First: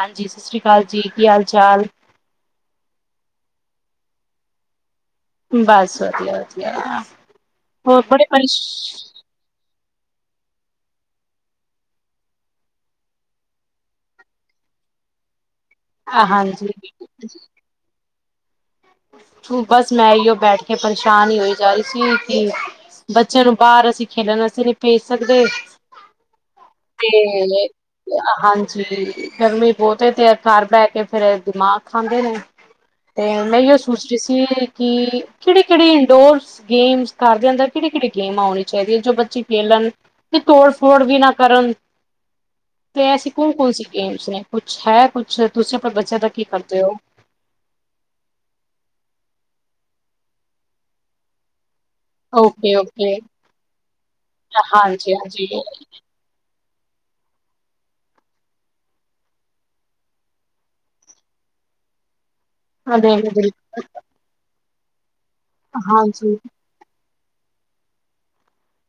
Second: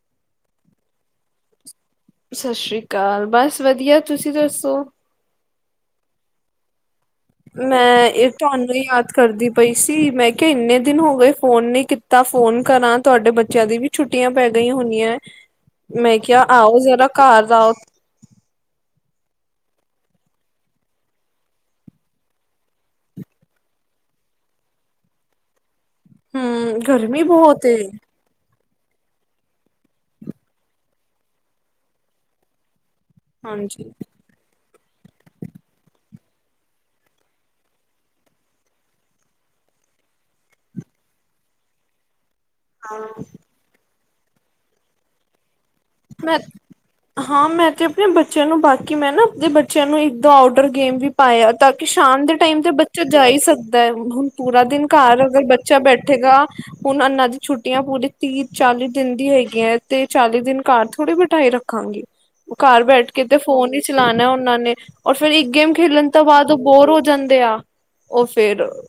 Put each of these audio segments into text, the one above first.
ਹਾਂਜੀ, ਸਤਿ ਸ੍ਰੀ ਅਕਾਲ ਜੀ। ਕੀ ਹਾਲ ਚਾਲ ਸਤਿ ਸ੍ਰੀ ਅਕਾਲ। ਬਸ ਵਧੀਆ, ਤੁਸੀਂ ਦੱਸੋ। ਬਸ, ਵਧੀਆ, ਵਧੀਆ। ਹੋਰ ਮੈਂ, ਬੜੇ ਇਹ ਪਰੇਸ਼ ਤੁਹਾਨੂੰ ਯਾਦ ਕਰਦੀ ਪਈ ਸੀ, ਮੈਂ ਕਿਹਾ, ਇੰਨੇ ਦਿਨ ਹੋ ਗਏ ਫੋਨ ਨ ਕੀਤਾ। ਫੋਨ ਕਰਾਂ, ਤੁਹਾਡੇ ਬੱਚਿਆਂ ਦੀ ਵੀ ਛੁੱਟੀਆਂ ਪੈ ਗਈ ਹੋਨੀਆ। ਮੈਂ ਕਿਹਾ, ਹਾਂਜੀ ਆਓ, ਜ਼ਰਾ ਘਰ ਆਓ। ਬਸ, ਮੈਂ ਓ ਬੈਠ ਕੇ ਪਰੇਸ਼ਾਨ ਹੀ ਹੋਈ ਜਾ ਰਹੀ ਸੀ, ਕਿ ਬੱਚਿਆਂ ਨੂੰ ਬਾਹਰ ਅਸੀਂ ਖੇਲਣਸੀ ਨਹੀਂ ਭੇਜ ਸਕਦੇ। ਹਮ, ਗਰਮੀ ਬਹੁਤ ਏ। ਜ ਗਰਮੀ ਬਹੁਤ, ਤੇ ਆ ਘਰ ਪੈ ਕੇ ਫੇਿਰ ਦਿਮਾਗ ਖਾਂਦੇ ਨੇ। ਤੇ, ਮੈਂ ਹਾਂਜੀ ਕਿ ਕਿਹੜੇ ਕਿਹੜੇ ਇੰਡੋਰਸ ਗੇਮ ਘਦੇ ਅੰਦਰ ਕਿਹੜੀ ਕਿਹੜੀ ਗੇਮ ਆਉਣੀ ਚਾਹੀਦੀ ਹੈ ਜੋ ਬੱਚੇ ਖੇਲਣ ਤੇ ਤੋੜ ਫੋੜ ਵੀ ਨਾ ਕਰਨ ਤੇ ਹਾਂ, ਐਸੀ ਕੌਣ-ਕੌਣ ਸੀ। ਗੈਮਸ ਮੈ ਕੁਛ ਹੈ ਕੁਛ, ਮੈਂ ਹਾਂ ਮੈਂ ਤੇ ਆਪਣੇ ਬੱਚਿਆਂ ਨੂੰ ਬਾ ਕਿ ਮੈਂ ਨਾ ਆਪਦੇ ਬੱਚਿਆਂ ਨੂੰ ਇੱਕਦ ਆਊਡਰ ਗੇਮ ਵੀ ਪਾਇਆ ਤਾਂ ਕਿ ਸ਼ਾਮ ਦੇ ਟਾਈਮ ਤੇ ਬੱਚਾ ਓਕੇ-ਓਕੇ ਜਾ ਹੀ ਸਕਦਾ ਹੈ, ਹੁਣ ਪੂਰਾ ਦਿਨ ਘਰ ਅਗਰ ਹਾਂਜੀ-ਹਾਂਜੀ ਬੱਚਾ ਬੈਠੇਗਾ। ਹੁਣ ਐਨਾ ਦੀ ਛੁੱਟੀਆਂ ਪੂਰੀ ਤੀਹ ਚਾਲੀ ਦਿਨ ਦੀ ਹੈਗੀਆਂ ਹੈ, ਤੇ ਚਾਲੀ ਦਿਨ ਘਰ ਥੋੜ੍ਹੀ ਬਿਠਾਈ ਰੱਖਾਂਗਾ। ਘਰ ਬੈਠ ਹਾਂਜੀ। ਕੇ ਤੇ ਫੋਨ ਹੀ ਚਲਾਣਾ ਉਹਨਾਂ ਨੇ ਹ ਔਰ ਫੇਰ ਇੱਕ ਗੇਮ ਖੇਲਣ ਤੋਂ ਬਾਅਦ ਉਹ ਬੋਰ ਹੋ ਜਾਂਦੇ ਆ ਉਸ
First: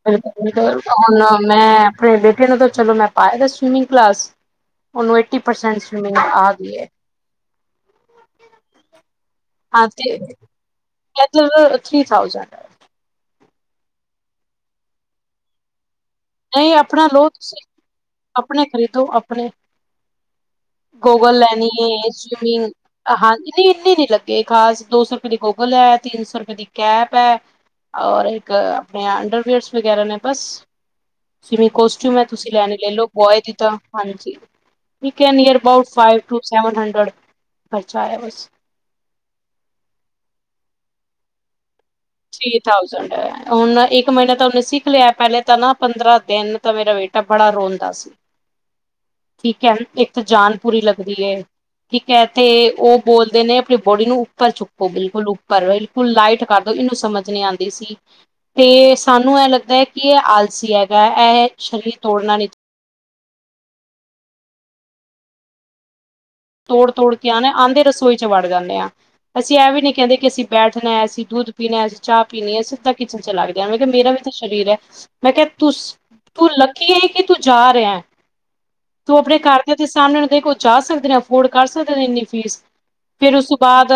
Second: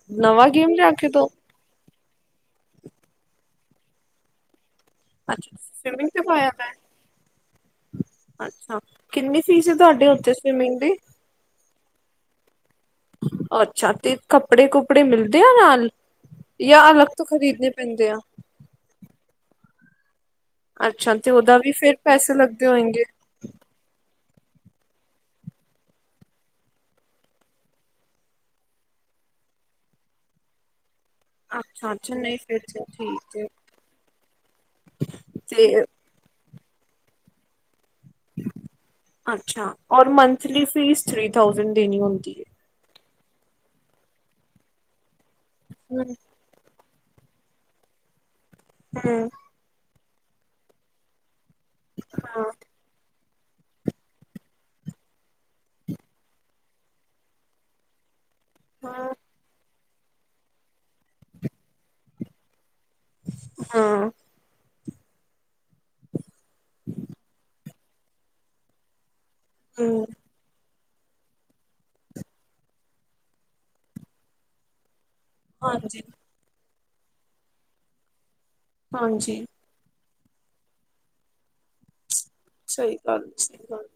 ਹੁਣ ਮੈਂ ਆਪਣੇ ਬੇਟੇ ਨੂੰ ਤਾਂ ਚਲੋ ਮੈਂ ਪਾਇਆ ਦੱਸ ਸਵੀਮਿੰਗ ਕਲਾਸ ਉਹਨੂੰ ਏਟੀ ਅੱਛਾ ਪਰਸੈਂਟ ਸਵਿਮਿੰਗ ਤੇ ਆ ਪਾਇਆ ਗਈ ਹੈ। ਮੈਂ ਅੱਛਾ ਕਿੰਨੀ ਫੀਸ ਹੈ, ਹਾਂ ਤੁਹਾਡੇ ਤੇ ਉੱਥੇ ਸਵਿਮਿੰਗ ਦੀ ਇਧਰ ਥ੍ਰਰੀ ਥਾਊਜੈਂਡ ਹੈ। ਅੱਛਾ ਤੇ ਕੱਪੜੇ ਕੁਪੜੇ ਮਿਲਦੇ ਆ ਨਾਲ, ਨਹੀਂ ਜਾਂ ਅਲੱਗ ਆਪਣਾ ਤੋਂ ਲੋ ਤੁਸੀਂ ਖ਼ਰੀਦਣੇ ਪੈਂਦੇ ਆ ਆਪਣੇ ਖਰੀਦੋ ਆਪਣੇ ਅੱਛਾ ਤੇ ਗੋਗਲ ਉਹਦਾ ਲੈਣੀ ਵੀ ਹੈ, ਫਿਰ ਪੈਸੇ ਲੱਗਦੇ ਸਵੀਮਿੰਗ ਹੋਏਗੇ ਹਾਂ ਇੰਨੀ ਨੀ ਲੱਗੀ। ਕਿ ਖਾਸ ਦੋ ਸੌ ਰੁਪਏ ਦੀ ਗੂਗਲ ਹੈ, ਤਿੰਨ ਸੌ ਰੁਪਏ ਦੀ ਕੈਪ ਹੈ, ਔਰ ਇੱਕ ਆਪਣੇ ਅੰਡਰਵੀਅਰਸ ਵਗੈਰਾ ਨੇ ਬਸ ਜਿਵੇ ਅੱਛਾ ਅੱਛਾ ਕੋਸਟਿਊਮ ਐ ਨਹੀਂ ਤੁਸੀਂ ਫਿਰ ਲੈਣੀ ਤੇ ਲੈਲੇ ਠੀਕ ਬੋਏ ਹੈ ਦੀ ਤਰਾਂ ਹਾਂਜੀ ਨਿਆਰ ਤੇ about five to seven hundred ਅੱਛਾ, ਔਰ monthly fees three thousand three thousand, ਹੁਣ ਇੱਕ ਮਹੀਨਾ ਤਾਂ ਉਹਨੇ ਸਿੱਖ ਲਿਆ। ਪਹਿਲੇ ਤਾਂ ਨਾ ਹੈ ਪੰਦਰਾਂ ਦਿਨ ਤਾਂ ਮੇਰਾ ਬੇਟਾ ਬੜਾ ਰੋਂਦਾ ਸੀ। ਹਮ ਹਮ ਠੀਕ ਹੈ ਇੱਕ ਤੇ ਜਾਨ ਪੂਰੀ ਲੱਗਦੀ ਐ। ਠੀਕ ਹੈ, ਹਾਂ ਤੇ ਉਹ ਬੋਲ ਨੇ ਆਪਣੀ ਬੋਡੀ ਨੂੰ ਉੱਪਰ ਚੁੱਕੋ ਬਿਲਕੁਲ ਉੱਪਰ ਬਿਲਕੁਲ ਲਾਈਟ ਕਰ ਦੋ ਇਹਨੂੰ ਸਮਝ ਨਹੀਂ ਆਦੀ ਸੀ। ਤੇ ਹਾਂ ਸਾਨੂੰ ਐ ਲੱਗਦਾ ਏ। ਕਿ ਐ ਆਲਸੀ ਏ ਗਾ ਐ ਸਰੀਰ ਤੋੜਨਾ ਨੀ, ਹਾਂ। ਰੋਈ ਚ ਵੜ ਜਾਂਦੇ ਆਂ। ਅਸੀਂ ਐਹ ਵੀ ਨੀ ਹਮ ਕਹਿੰਦੇ ਕਿ ਅਸੀਂ ਬੈਠ ਣਾ ਐ, ਅਸੀਂ ਦੁੱਧ ਪੀਣਾ ਐ, ਅਸੀਂ ਚਾਹ ਪੀਣੀ ਐ, ਸਿੱਧਾ ਕਿਚਨ ਚ ਲੱਗ ਜਾਂਣਾ। ਵੇਖੋ ਮੇਰਾ ਵੀ ਤੇ ਸ਼ਰੀਰ ਐ। ਮੈਂ ਕਿਹਾ ਤੂਸ ਹਾਂਜੀ ਤੂੰ ਲ ਕੀ ਕਿ ਤੂੰ ਜਾ ਰਿਹਾ ਐ। ਤੂੰ ਆਪਣੇ ਹਾਂਜੀ ਘਰਦਿਆਂ ਦੇ ਸਾਮਣੇ ਤੇ ਕੋ ਚਾਹ ਸਕਦੇ ਨੇ ਆਪ ਹੋੜ ਕਰ ਸਕਦੇ ਨੇ ਇੰਨੀ ਫੀਸ। ਸਹੀ ਗੱਲ ਫੇਰ ਉਸ ਤੋਂ ਸਹੀ ਬਾਅਦ, ਗੱਲ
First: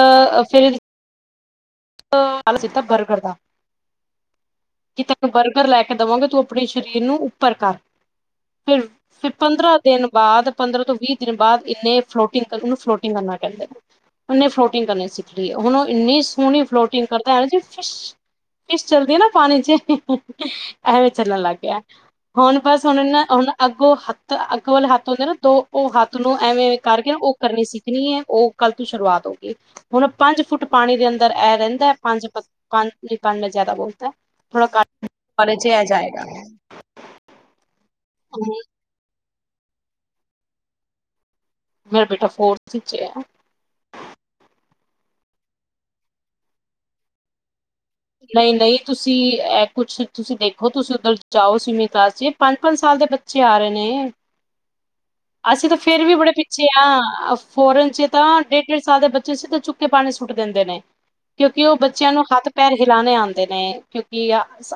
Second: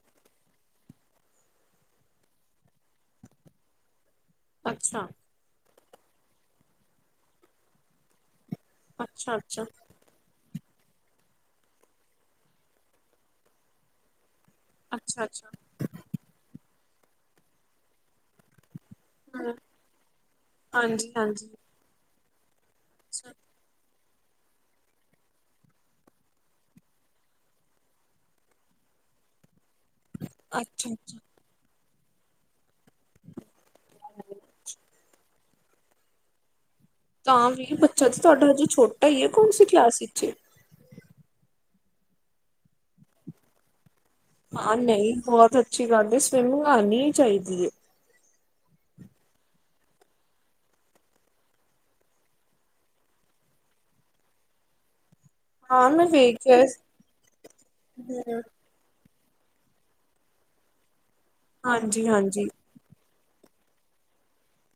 ਫਿਰ ਏਦੀ ਅ ਸਿੱਧਾ ਬਰਗਰ ਦਾ। ਕਿ ਅੱਛਾ ਤੈਨੂੰ ਬਰਗਰ ਲੈ ਕੇ ਕੇ ਦਵਾਂਗੇ, ਤੂੰ ਆਪਣੇ ਸ਼ਰੀਰ ਨੂੰ ਉੱਪਰ ਕਰ। ਫਿਰ ਫਿਰ ਅੱਛਾ ਅੱਛਾ ਪੰਦਰਾਂ ਦਿਨ ਬਾਅਦ ਪੰਦਰਾਂ ਤੋਂ ਵੀਹ ਦਿਨ ਬਾਅਦ ਇੰਨੇ ਫਲੋਟਿੰਗ ਕਰ, ਓਹਨੂੰ ਫਲੋਟਿੰਗ ਕਰਨਾ ਕਹਿੰਦੇ ਨੇ। ਉਹਨੇ ਫਲੋਟਿੰਗ ਕਰਨੀ ਅੱਛਾ ਸਿੱਖ ਲਈ ਅੱਛਾ ਐ, ਹੁਣ ਓਹ ਇੰਨੀ ਸੋਹਣੀ ਫਲੋਟਿੰਗ ਕਰਦਾ ਐ ਨਾ ਜੀ ਫਸ਼ ਸ਼ ਚੱਲਦੀ ਐ ਨਾ ਹਮ ਪਾਣੀ ਚ, ਐਵੇਂ ਹਾਂਜੀ ਚੱਲਣ ਹਾਂਜੀ ਲੱਗ ਪਿਆ। ਹੁਣ ਬਸ ਹੁਣ ਇਨ ਨਾ ਅੱਛਾ ਹੁਣ ਅੱਗੋਂ ਹੱਥ ਤਾਂ ਅੱਗ ਵਾਲੇ ਹੱਥ ਹੁੰਦੇ ਨਾ ਦੋ, ਉਹ ਹੱਥ ਨੂੰ ਐਵੇਂ ਕਰਕੇ ਨਾ, ਉਹ ਕਰਨੀ ਸਿੱਖਣੀ ਐ। ਉਹ ਕੱਲ ਤੋਂ ਸ਼ੁਰੂਆਤ ਹੋ ਗੀ। ਹੁਣ ਪੰਜ ਫੁੱਟ ਪਾਣੀ ਦੇ ਅੱਛਾ ਅੰਦਰ ਰਹਿੰਦਾ ਐ ਪੰਜਪਤ ਪੰਜ ਨਈ ਪੰਜ ਮੈਂ ਜ਼ਿਆਦਾ ਬੋਲਤਾ ਥੋੜਾ ਕਟ ਲੇ ਛੇ ਆ ਜਾਏਗਾ। ਤਾਂ ਵੀ ਬ ਅੱਛਾ ਅੱਛਾ ਤੁਆਡਾ ਹਜੇ ਛੋਟਾ ਉ ਐ। ਕੌਣ ਸੀ ਕਲਾਸ ਇੱਚ ਏ? ਮੇਰਾ ਬੇਟਾ ਫੋਰਥ ਚ ਐ। ਹਾਂ ਨਹੀਂ, ਬਹੁਤ ਅੱਛੀ ਗੱਲ ਐ। ਸਵਿਮਿੰਗ ਆਣੀ ਈ ਚਾਈਦੀ ਐ। ਨਹੀਂ ਨਹੀਂ, ਤੁਸੀਂ ਐਹ ਕੁਛ, ਤੁਸੀਂ ਦੇਖੋ ਤੁਸੀਂ ਉੱਧਰ ਜਾਓ ਸਵੀਮਿੰਗ ਕਲਾਸ ਚ। ਪੰਜ ਪੰਜ ਸਾਲ ਦੇ ਬੱਚੇ ਆ ਰਹੇ ਨੇ। ਅਸੀਂ ਤਾਂ ਹਾਂ ਫੇਰ ਮੈਂ ਵੀ ਬੜੇ ਵੇਖਿਆ ਪਿੱਛੇ ਆਂ, ਫੋਰਨ ਚ ਤਾਂ ਹੂੰ ਡੇਢ ਡੇਢ ਸਾਲ ਦੇ ਬ ਚੇ ਸਿੱਧੇ ਚੁੱਕ ਕੇ ਪਾਣੀ ਚ ਸੁੱਟ ਦਿੰਦੇ ਨੇ। ਕਿਉਂਕਿ ਉਹ ਹਾਂਜੀ ਬੱਚਿਆਂ ਨੂੰ ਹਾਂਜੀ ਹੱਥ ਪੈਰ ਹਿਲਾਣੇ ਆਂਦੇ ਨੇ। ਕਿਉਂਕਿ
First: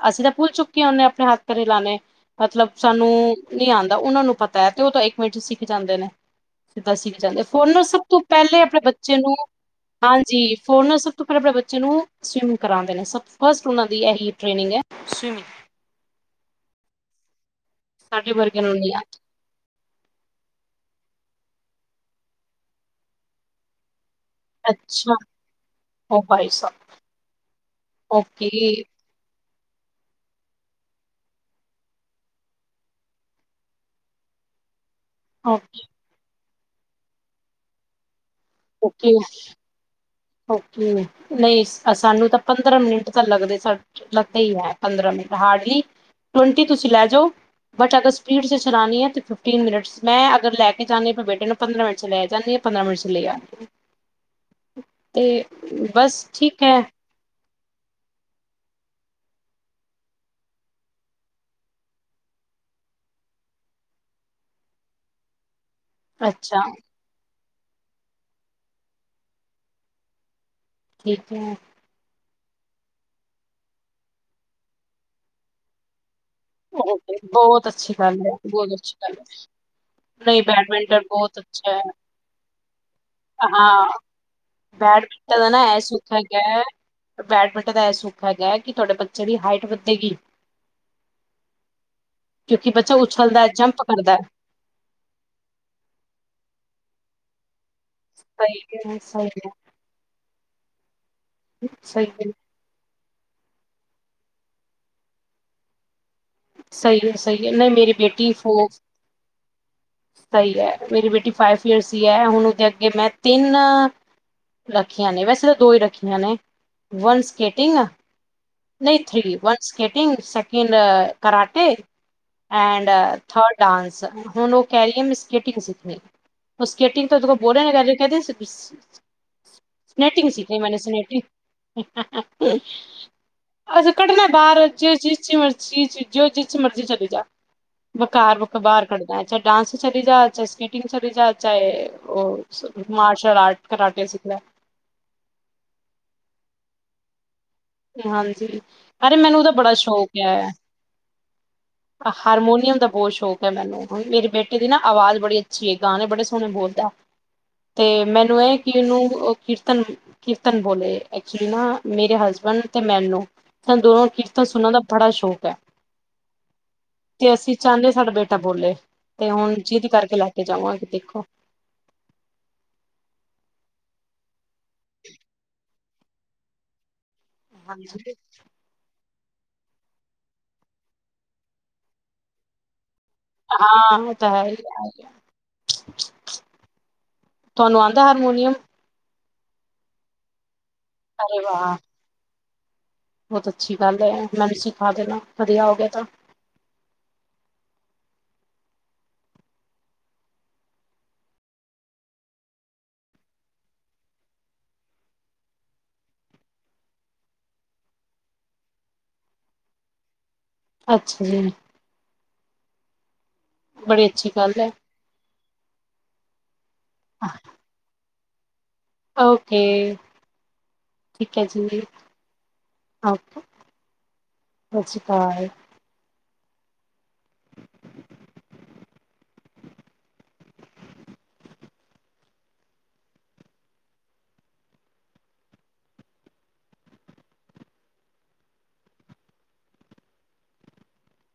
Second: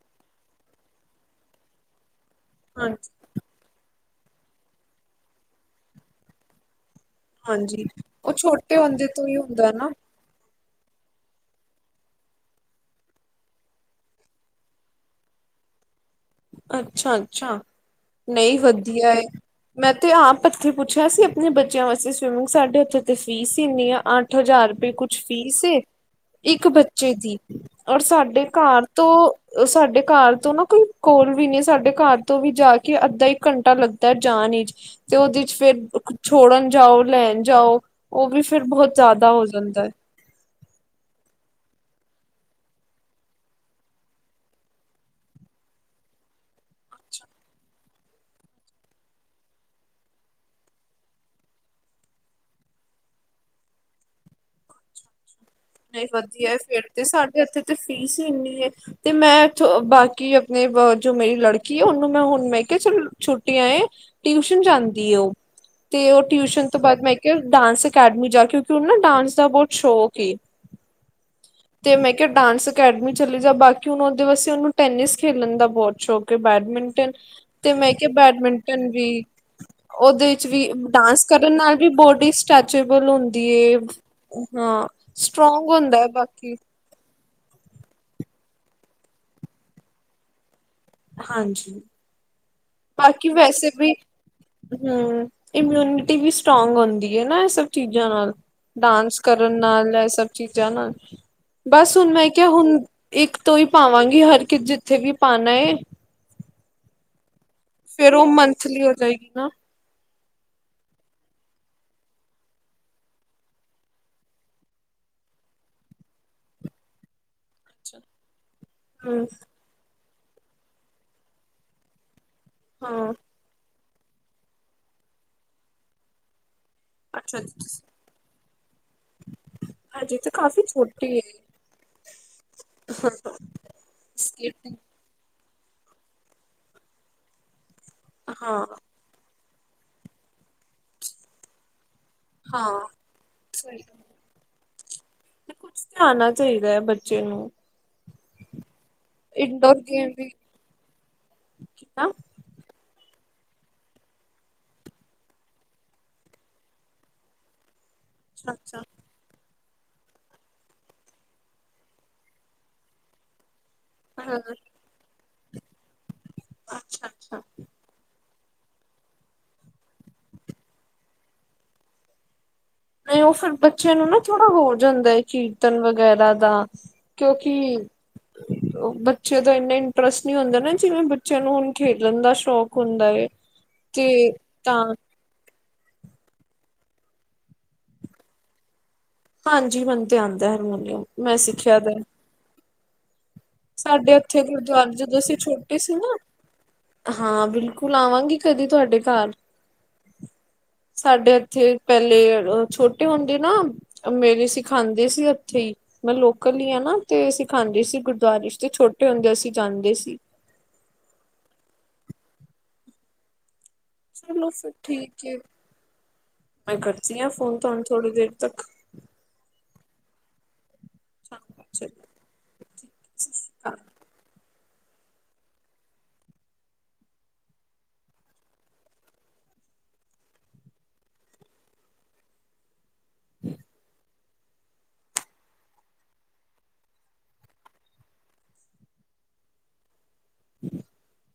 ਅਸੀਂ ਤਾਂ ਭੁੱਲ ਚੁੱਕੇ ਹੁੰਨੇ ਆਪਣੇ ਹੱਥ ਪੈਰ ਹਿਲਾਣੇ। ਮਤਲਬ ਸਾਨੂੰ ਹਾਂਜੀ ਨੀ ਆਂ ਉਹਨਾਂ ਨੂੰ ਪਤਾ ਹੈ, ਤੇ ਉਹ ਤਾਂ ਇੱਕ ਮਿੰਟ ਚ ਸਿੱਖ ਜਾਂਦੇ ਨੇ ਦਸੀ ਜਾਂਦੇ ਫੋਨ ਨੂੰ ਹਾਂਜੀ ਸਭ ਤੋਂ ਉਹ ਪਹਿਲੇ ਛੋਟੇ ਆਪਣੇ ਹੁੰਦੇ ਬੱਚੇ ਤੋਂ ਨੂੰ ਹੀ ਹੁੰਦਾ ਨਾ ਹਾਂਜੀ ਫੋਨ ਨਾਲ ਸਭ ਤੋਂ ਪਹਿਲਾਂ ਆਪਣੇ ਬੱਚੇ ਨੂੰ ਸਵਿਮ ਕਰਾਉਂਦੇ ਨੇ, ਸਭ ਤੋਂ ਫਸਟ ਉਹਨਾਂ ਦੀ ਇਹੀ ਟ੍ਰੇਨਿਗ ਹੈ, ਸਵੀਮਿੰਗ। ਅੱਛਾ-ਅੱਛਾ। ਨਹੀਂ ਵਰਗਿਆਂ ਨੂੰ ਨੀ ਵਧੀਆ ਆਂਦੀ। ਏ, ਮੈਂ ਤੇ ਆਪ ਏਥੇ ਪੁ ਪੁੱਛਿਆ ਸੀਂ ਆਪਣੇ ਬੱਚਿਆਂ ਵਾਸਤੇ ਸਵੀਮਿੰਗ ਸਾਡੇ ਉੱਥੇ ਤੇ ਫੀਸ ਹੀ ਇੰਨੀ ਆ ਅੱਠ ਹਜ਼ਾਰ ਰੁਪਏ ਅੱਛਾ ਕੁਛ ਫੀਸ ਏ, ਓ ਭਾਈ ਇੱਕ ਸਾਹਿਬ ਬੱਚੇ ਦੀ ਔਰ ਸਾਡੇ ਓਕੇ ਘਰ ਤੋਂ ਸਾਡੇ ਘਰ ਤੋਂ ਨਾ ਕੋਈ ਕੋਲ ਵੀ ਨੀ, ਸਾਡੇ ਘਰ ਤੋਂ ਵੀ ਜਾ ਕੇ ਅੱਧਾ -ਇੱਕ ਘੰਟਾ ਲੱਗਦਾ ਜਾਣ ਵਿਚ ਤੇ ਉਹਦੇ ਚ ਫੇਰ ਓਕੇ ਕੁ ਚੁ ਛੋੜਨ ਜਾਓ, ਲੈਣ ਜਾਓ ਉਹ ਵੀ ਫਿਰ ਬਹੁਤ ਓਕੇ ਜ਼ਿਆਦਾ ਹੋ ਜਾਂਦਾ ਹੈ। ਓਕੇ, ਨਹੀਂ ਸਾਨੂੰ ਤਾਂ ਪੰਦਰਾਂ ਮਿੰਟ ਤਾਂ ਲੱਗਦੇ ਸ ਲੱਗਦੇ ਹੀ ਹੈ ਪੰਦਰਾਂ ਮਿੰਟ, ਹਾਰਡਲੀ ਟਵੰਟੀ ਤੁਸੀਂ ਲੈ ਜਾਓ, ਬਟ ਅਗਰ ਸਪੀਡ ਚ ਚਲਾਉਣੀ ਹੈ ਤਾਂ ਫਿਫਟੀਨ ਮਿੰਨਟਸ ਮੈਂ ਅਗਰ ਲੈ ਕੇ ਜਾਂਦੀ ਹਾਂ ਅਪਣੇ ਬੇਟੇ ਨੂੰ ਪੰਦਰਾਂ ਮਿੰਟ 'ਚ ਲੈ ਜਾਂਦੀ ਹਾਂ ਪੰਦਰਾਂ ਮਿੰਟ 'ਚ ਲੈ ਆਉਦੀ ਹਾਂ। ਤੇ ਬਸ ਠੀਕ ਹੈ। ਇਥੇ ਤੇ ਫੀਸ ਹੀ ਇੰਨੀ ਏ, ਤੇ ਮੈਂ ਥ ਬਾਕੀ ਆਪਣੇ ਜੋ ਮੇਰੀ ਲੜਕੀ ਆ ਉਹਨੂੰ ਮੈਂ ਹੁਣ ਮੈਂ ਕਿਹਾ ਚਲ ਛੁੱਟੀਆਂ ਏ ਟਿਊਸ਼ਨ ਜਾਂਦੀ ਆ ਉਹ ਤੇ ਉਹ ਅੱਛਾ ਟਿਊਸ਼ਨ ਤੋਂ ਬਾਅਦ ਮੈਂ ਇੱਕ ਕਿ ਡਾਂਸ ਅਕੈਡਮੀ ਜਾ, ਕਿਉਂਕਿ ਉਹਨੂੰ ਨਾ ਡਾਂਸ ਦਾ ਬਹੁਤ ਸ਼ੌੰਕ ਏ। ਠੀਕ ਹੈ। ਕਿ ਡਾਂਸ ਅਕੈਡਮੀ ਚਲੀ ਜਾ, ਬਾਕੀ ਹੁਣ ਉਹਦੇ ਵਾਸਤੇ ਉਹਨੂੰ ਟੈਨਿਸ ਖੇਲਣ ਦਾ ਬਹੁਤ ਸ਼ੌਕ ਬੈਡਮਿੰਟਨ, ਓਕੇ ਬਹੁਤ ਤੇ ਮੈਂ ਅੱਛੀ ਕਿਹਾ ਗੱਲ ਹੈ ਬਹੁਤ ਬੈਡਮਿੰਟਨ ਅੱਛੀ ਗੱਲ ਵੀ ਹੈ ਉਹਦੇ ਨਹੀਂ ਚ ਵੀ ਬੈਡਮਿੰਟਨ ਡਾਂਸ ਬਹੁਤ ਕਰਨ ਨਾਲ ਅੱਛਾ ਹੈ ਵੀ ਬੋਡੀ ਸਟੈਚੇਬਲ ਹੁੰਦੀ ਹੈ ਹਾਂ ਏਦਾ ਨਾ ਸਟਰੋਂਗ ਏਹ ਹੁੰਦਾ ਹੈ ਸੁਖ ਬਾਕੀ ਹੈਗਾ ਬੈਡਮਿੰਟਨ ਦਾ ਇਹ ਸੁੱਖ ਹੈਗਾ ਹੈ, ਕਿ ਤੁਹਾਡੇ ਬੱਚੇ ਦੀ ਹਾਈਟ ਵਧੇਗੀ। ਹਾਂਜੀ। ਬਾਕੀ ਉਛਲਦਾ ਵੈਸੇ ਜੰਪ ਵੀ, ਕਰਦਾ ਹਮ ਇਮਿਊਨਿਟੀ ਵੀ ਸਟਰੋਂਗ ਹੁੰਦੀ। ਏ ਨਾ ਸਭ। ਚੀਜ਼ਾਂ ਨਾਲ ਡਾਂਸ ਕਰਨ ਨਾਲ ਇਹ ਸਭ ਚੀਜ਼ਾਂ ਨਾਲ। ਬਸ ਹੁਣ ਮੈਂ ਕਿਹਾ ਹੁਣ ਇੱਕ ਤੋਂ ਹੀ ਪਾਵਾਂਗੀ, ਹਰ ਇੱਕ ਜਿੱਥੇ ਵੀ ਪਾਨਾ ਏ ਸਹੀ ਹੈ। ਫੇਰ ਉਹ ਮੰਥਲੀ ਹੋ ਜਾਏਗੀ ਨਾ। ਸਹੀ ਹੈ, ਮੇਰੀ ਬੇਟੀ ਫਾਈਵ ਈਅਰਸ ਹੀ ਹੈ, ਹੁਣ ਉਹਦੇ ਅੱਗੇ ਮੈਂ ਤਿੰਨ ਰੱਖੀਆਂ ਨੇ, ਵੈਸੇ ਤਾਂ ਦੋ ਹੀ ਰੱਖੀਆਂ ਨੇ, ਵਨ ਸਕੇਟਿੰਗ ਨਹੀਂ ਹੂੰ ਥ੍ਰੀ ਵਨ੍ਸ ਸੈਕਿੰਡ ਤਿੰਨ ਸੈਕਿੰਡ ਕਰਾਟੇ ਐਂਡ ਹਾਂ ਥਰਡ ਡਾਂਸ ਸ, ਹੁਣ ਔ ਕਹਿ ਰੀ ਐ ਮੈਂ ਸਕੈਟਿੰਗ ਸਿੱਖਣੀ ਔ ਸਕੇਟਿੰਗ ਤੋ ਇਹ ਦੇ ਅੱਛਾ ਬੋਰ ਰਏ ਜੀ, ਐਂ [unintelligible] [unintelligible] ਹਜੇ ਸਨੈਟਿੰਗ ਤਾਂ ਸਿਖਨੀ ਕਾਫ਼ੀ ਮੈਨੇ ਛੋਟੀ ਸਨੈਟਿੰਗ ਹੈ ਅਜੇ ਕਡਨੈ ਬਾਰ ਸਕੇਟਿੰਗ ਜਿਸ ਚੀਜ਼ ਚ ਚੀ ਚ ਫੇਰ ਜਿਸ ਚ ਮਰਜ਼ੀ ਚਲੀ ਜਾ ਬਕਾਰ ਵਕ ਹਾਂ ਬਾਰ ਕੱਢਨੈ ਚਾਏ ਡਾਂਸ ਚ ਚਲੀ ਜਾ ਚਾਏ ਸਕੇ ਟਿੰਗ ਚਲੀ ਜਾਏ ਚਾਏ ਔ ਹਾਂ ਮਾਰਸ਼ਲ ਆਰਟ ਕਰਾਟੇ ਸਿੱਖ ਲੈ। ਨਾ ਕੁੱਛ ਤੇ ਆਣਾ ਚਾਹੀਦੈ ਬੱਚੇ ਨੂੰ। ਹਾਂਜੀ, ਅਰੇ ਮੈਨੂੰ ਉਹਦਾ ਬੜਾ ਇੰਡੋਰ ਸ਼ੌਕ ਗੇਮ ਵੀ ਐ, ਨਾ। ਹਾਰਮੋਨੀਅਮ ਦਾ ਬੋਤ ਸ਼ੌਕ [unintelligible] ਮੇਰੇ ਬੇਟੇ ਦੀ ਨਾ ਆਵਾਜ਼ ਬੜੀ ਅੱਛੀ ਏ, ਗਾਣੇ ਬੜੇ ਸੋਹਣੇ ਬੋਲਦੈ ਤੇ ਮੈਨੂੰ ਅੱਛਾ ਇਹ ਕਿ ਅੱਛਾ ਉਹਨੂੰ ਕੀਰਤਨ, ਕੀਰਤਨ ਬੋਲੇ ਐਕਚੁਲੀ ਨਾ ਮੇਰੇ ਹਸ ਬੈਂਡ ਤੇ ਮੈਨੂੰ ਸਾਨੂੰ ਦੋਨਾ ਨੂੰ ਹਾਂ ਕੀਰਤਨ ਸੁਣਨ ਦਾ ਬੜਾ ਸ਼ੌਕ ਗੈ। ਅੱਛਾ ਤੇ ਅੱਛਾ ਅਸੀ ਚਾਹੰਦੇ ਸਾਡਾ ਬੇ ਟਾ ਬੋਲੇ ਤੇ ਹੁਣ ਜਿੰਦ ਕਰਕੇ ਲੈ ਕੇ ਜਾਵਾਂਗੇ ਦੇਖੋ। ਨਈ ਔ ਫਿਰ ਬੱਚਿਆਂ ਨੂੰ ਨਾ ਥੋੜ ੜਾ ਹੋ ਜਾਂਦਾ ਐ ਕਿ ਤਨ ਵਗੈਰਾ ਦਾ ਕਿਉਂਕਿ ਹਾਂਜੀ ਔ ਬੱ ਚੇ ਦਾ ਇੰਨਾ ਇੰਟਰਸਟ ਨੀ ਹੁੰਦਾ ਨਾ ਜਿਵੇਂ ਬੱਚਿਆਂ ਨੂੰ ਹੁਣ ਖੇਡਣ ਦਾ ਸ਼ੌਕ ਹੁੰਦ ਹਾਂ ਉਹ ਤਾਂ ਹੈ ਈ, ਐ ਈ ਐ ਤੁਆਨੂੰ ਆਂਦਾ ਹਾਰਮੋਨੀਅਮ? ਹਾਂਜੀ ਮੈਨੂੰ ਤੇ ਆਂਦੈ ਹਰਮੋਨੀਅਮ। ਮੈਂ ਅਰੇ ਵਾਹ! ਸਿੱਖਿਆ ਦੈ। ਬਹੁਤ ਅੱਛੀ ਗੱਲ ਹੈ, ਸਾਡੇ ਉੱਥੇ ਮੈਨੂੰ ਗੁਰਦੁਆਰੇ ਸਿਖਾ ਜਦੋਂ ਦੇਣਾ ਅਸੀਂ ਵਧੀਆ ਹੋ ਛੋਟੇ ਗਿਆ ਸੀ ਤਾਂ। ਨਾ, ਹਾਂ ਬਿਲਕੁਲ ਆਵਾਂਗੀ। ਕਦੀ ਤੁਹਾਡੇ ਘਰ, ਸਾਡੇ ਇੱਥੇ ਪਹਿਲੇ ਔ ਛੋਟੇ ਹੁੰਦੇ ਨਾ ਮੈਂ ਵੀ ਸਿਖਾਂਦੀ ਸੀ ਔਥੇ ਈ। ਮੈਂ ਲੋਕਲ ਈ ਐ ਨਾ ਤੇ ਸਿਖਾਂਦੀ ਸੀ ਗੁ [unintelligible] ਤੇ ਛੋਟੇ ਹੁੰਦੇਆਂ ਅਸੀਂ ਜਾਂਦੇ ਸੀ ਅੱਛਾ ਜੀ ਬੜੀ ਅੱਛੀ ਚਲੋ, ਗੱਲ ਹੈ। ਫਿਰ ਠੀਕ ਜੇ ਮੈਂ ਕਰਦੀ ਆ ਫੋਨ ਤੁਹਾਨੂੰ ਥੋੜ੍ਹੀ ਦੇਰ ਤਕ ਓਕੇ ਠੀਕ ਹੈ ਜੀ, ਚਲੋ ਸਤਿ ਓਕੇ ਸ਼੍ਰੀ ਅਕਾਲ ਸਤਿ ਸ਼੍ਰੀ ਅਕਾਲ [inaudible] [inaudible]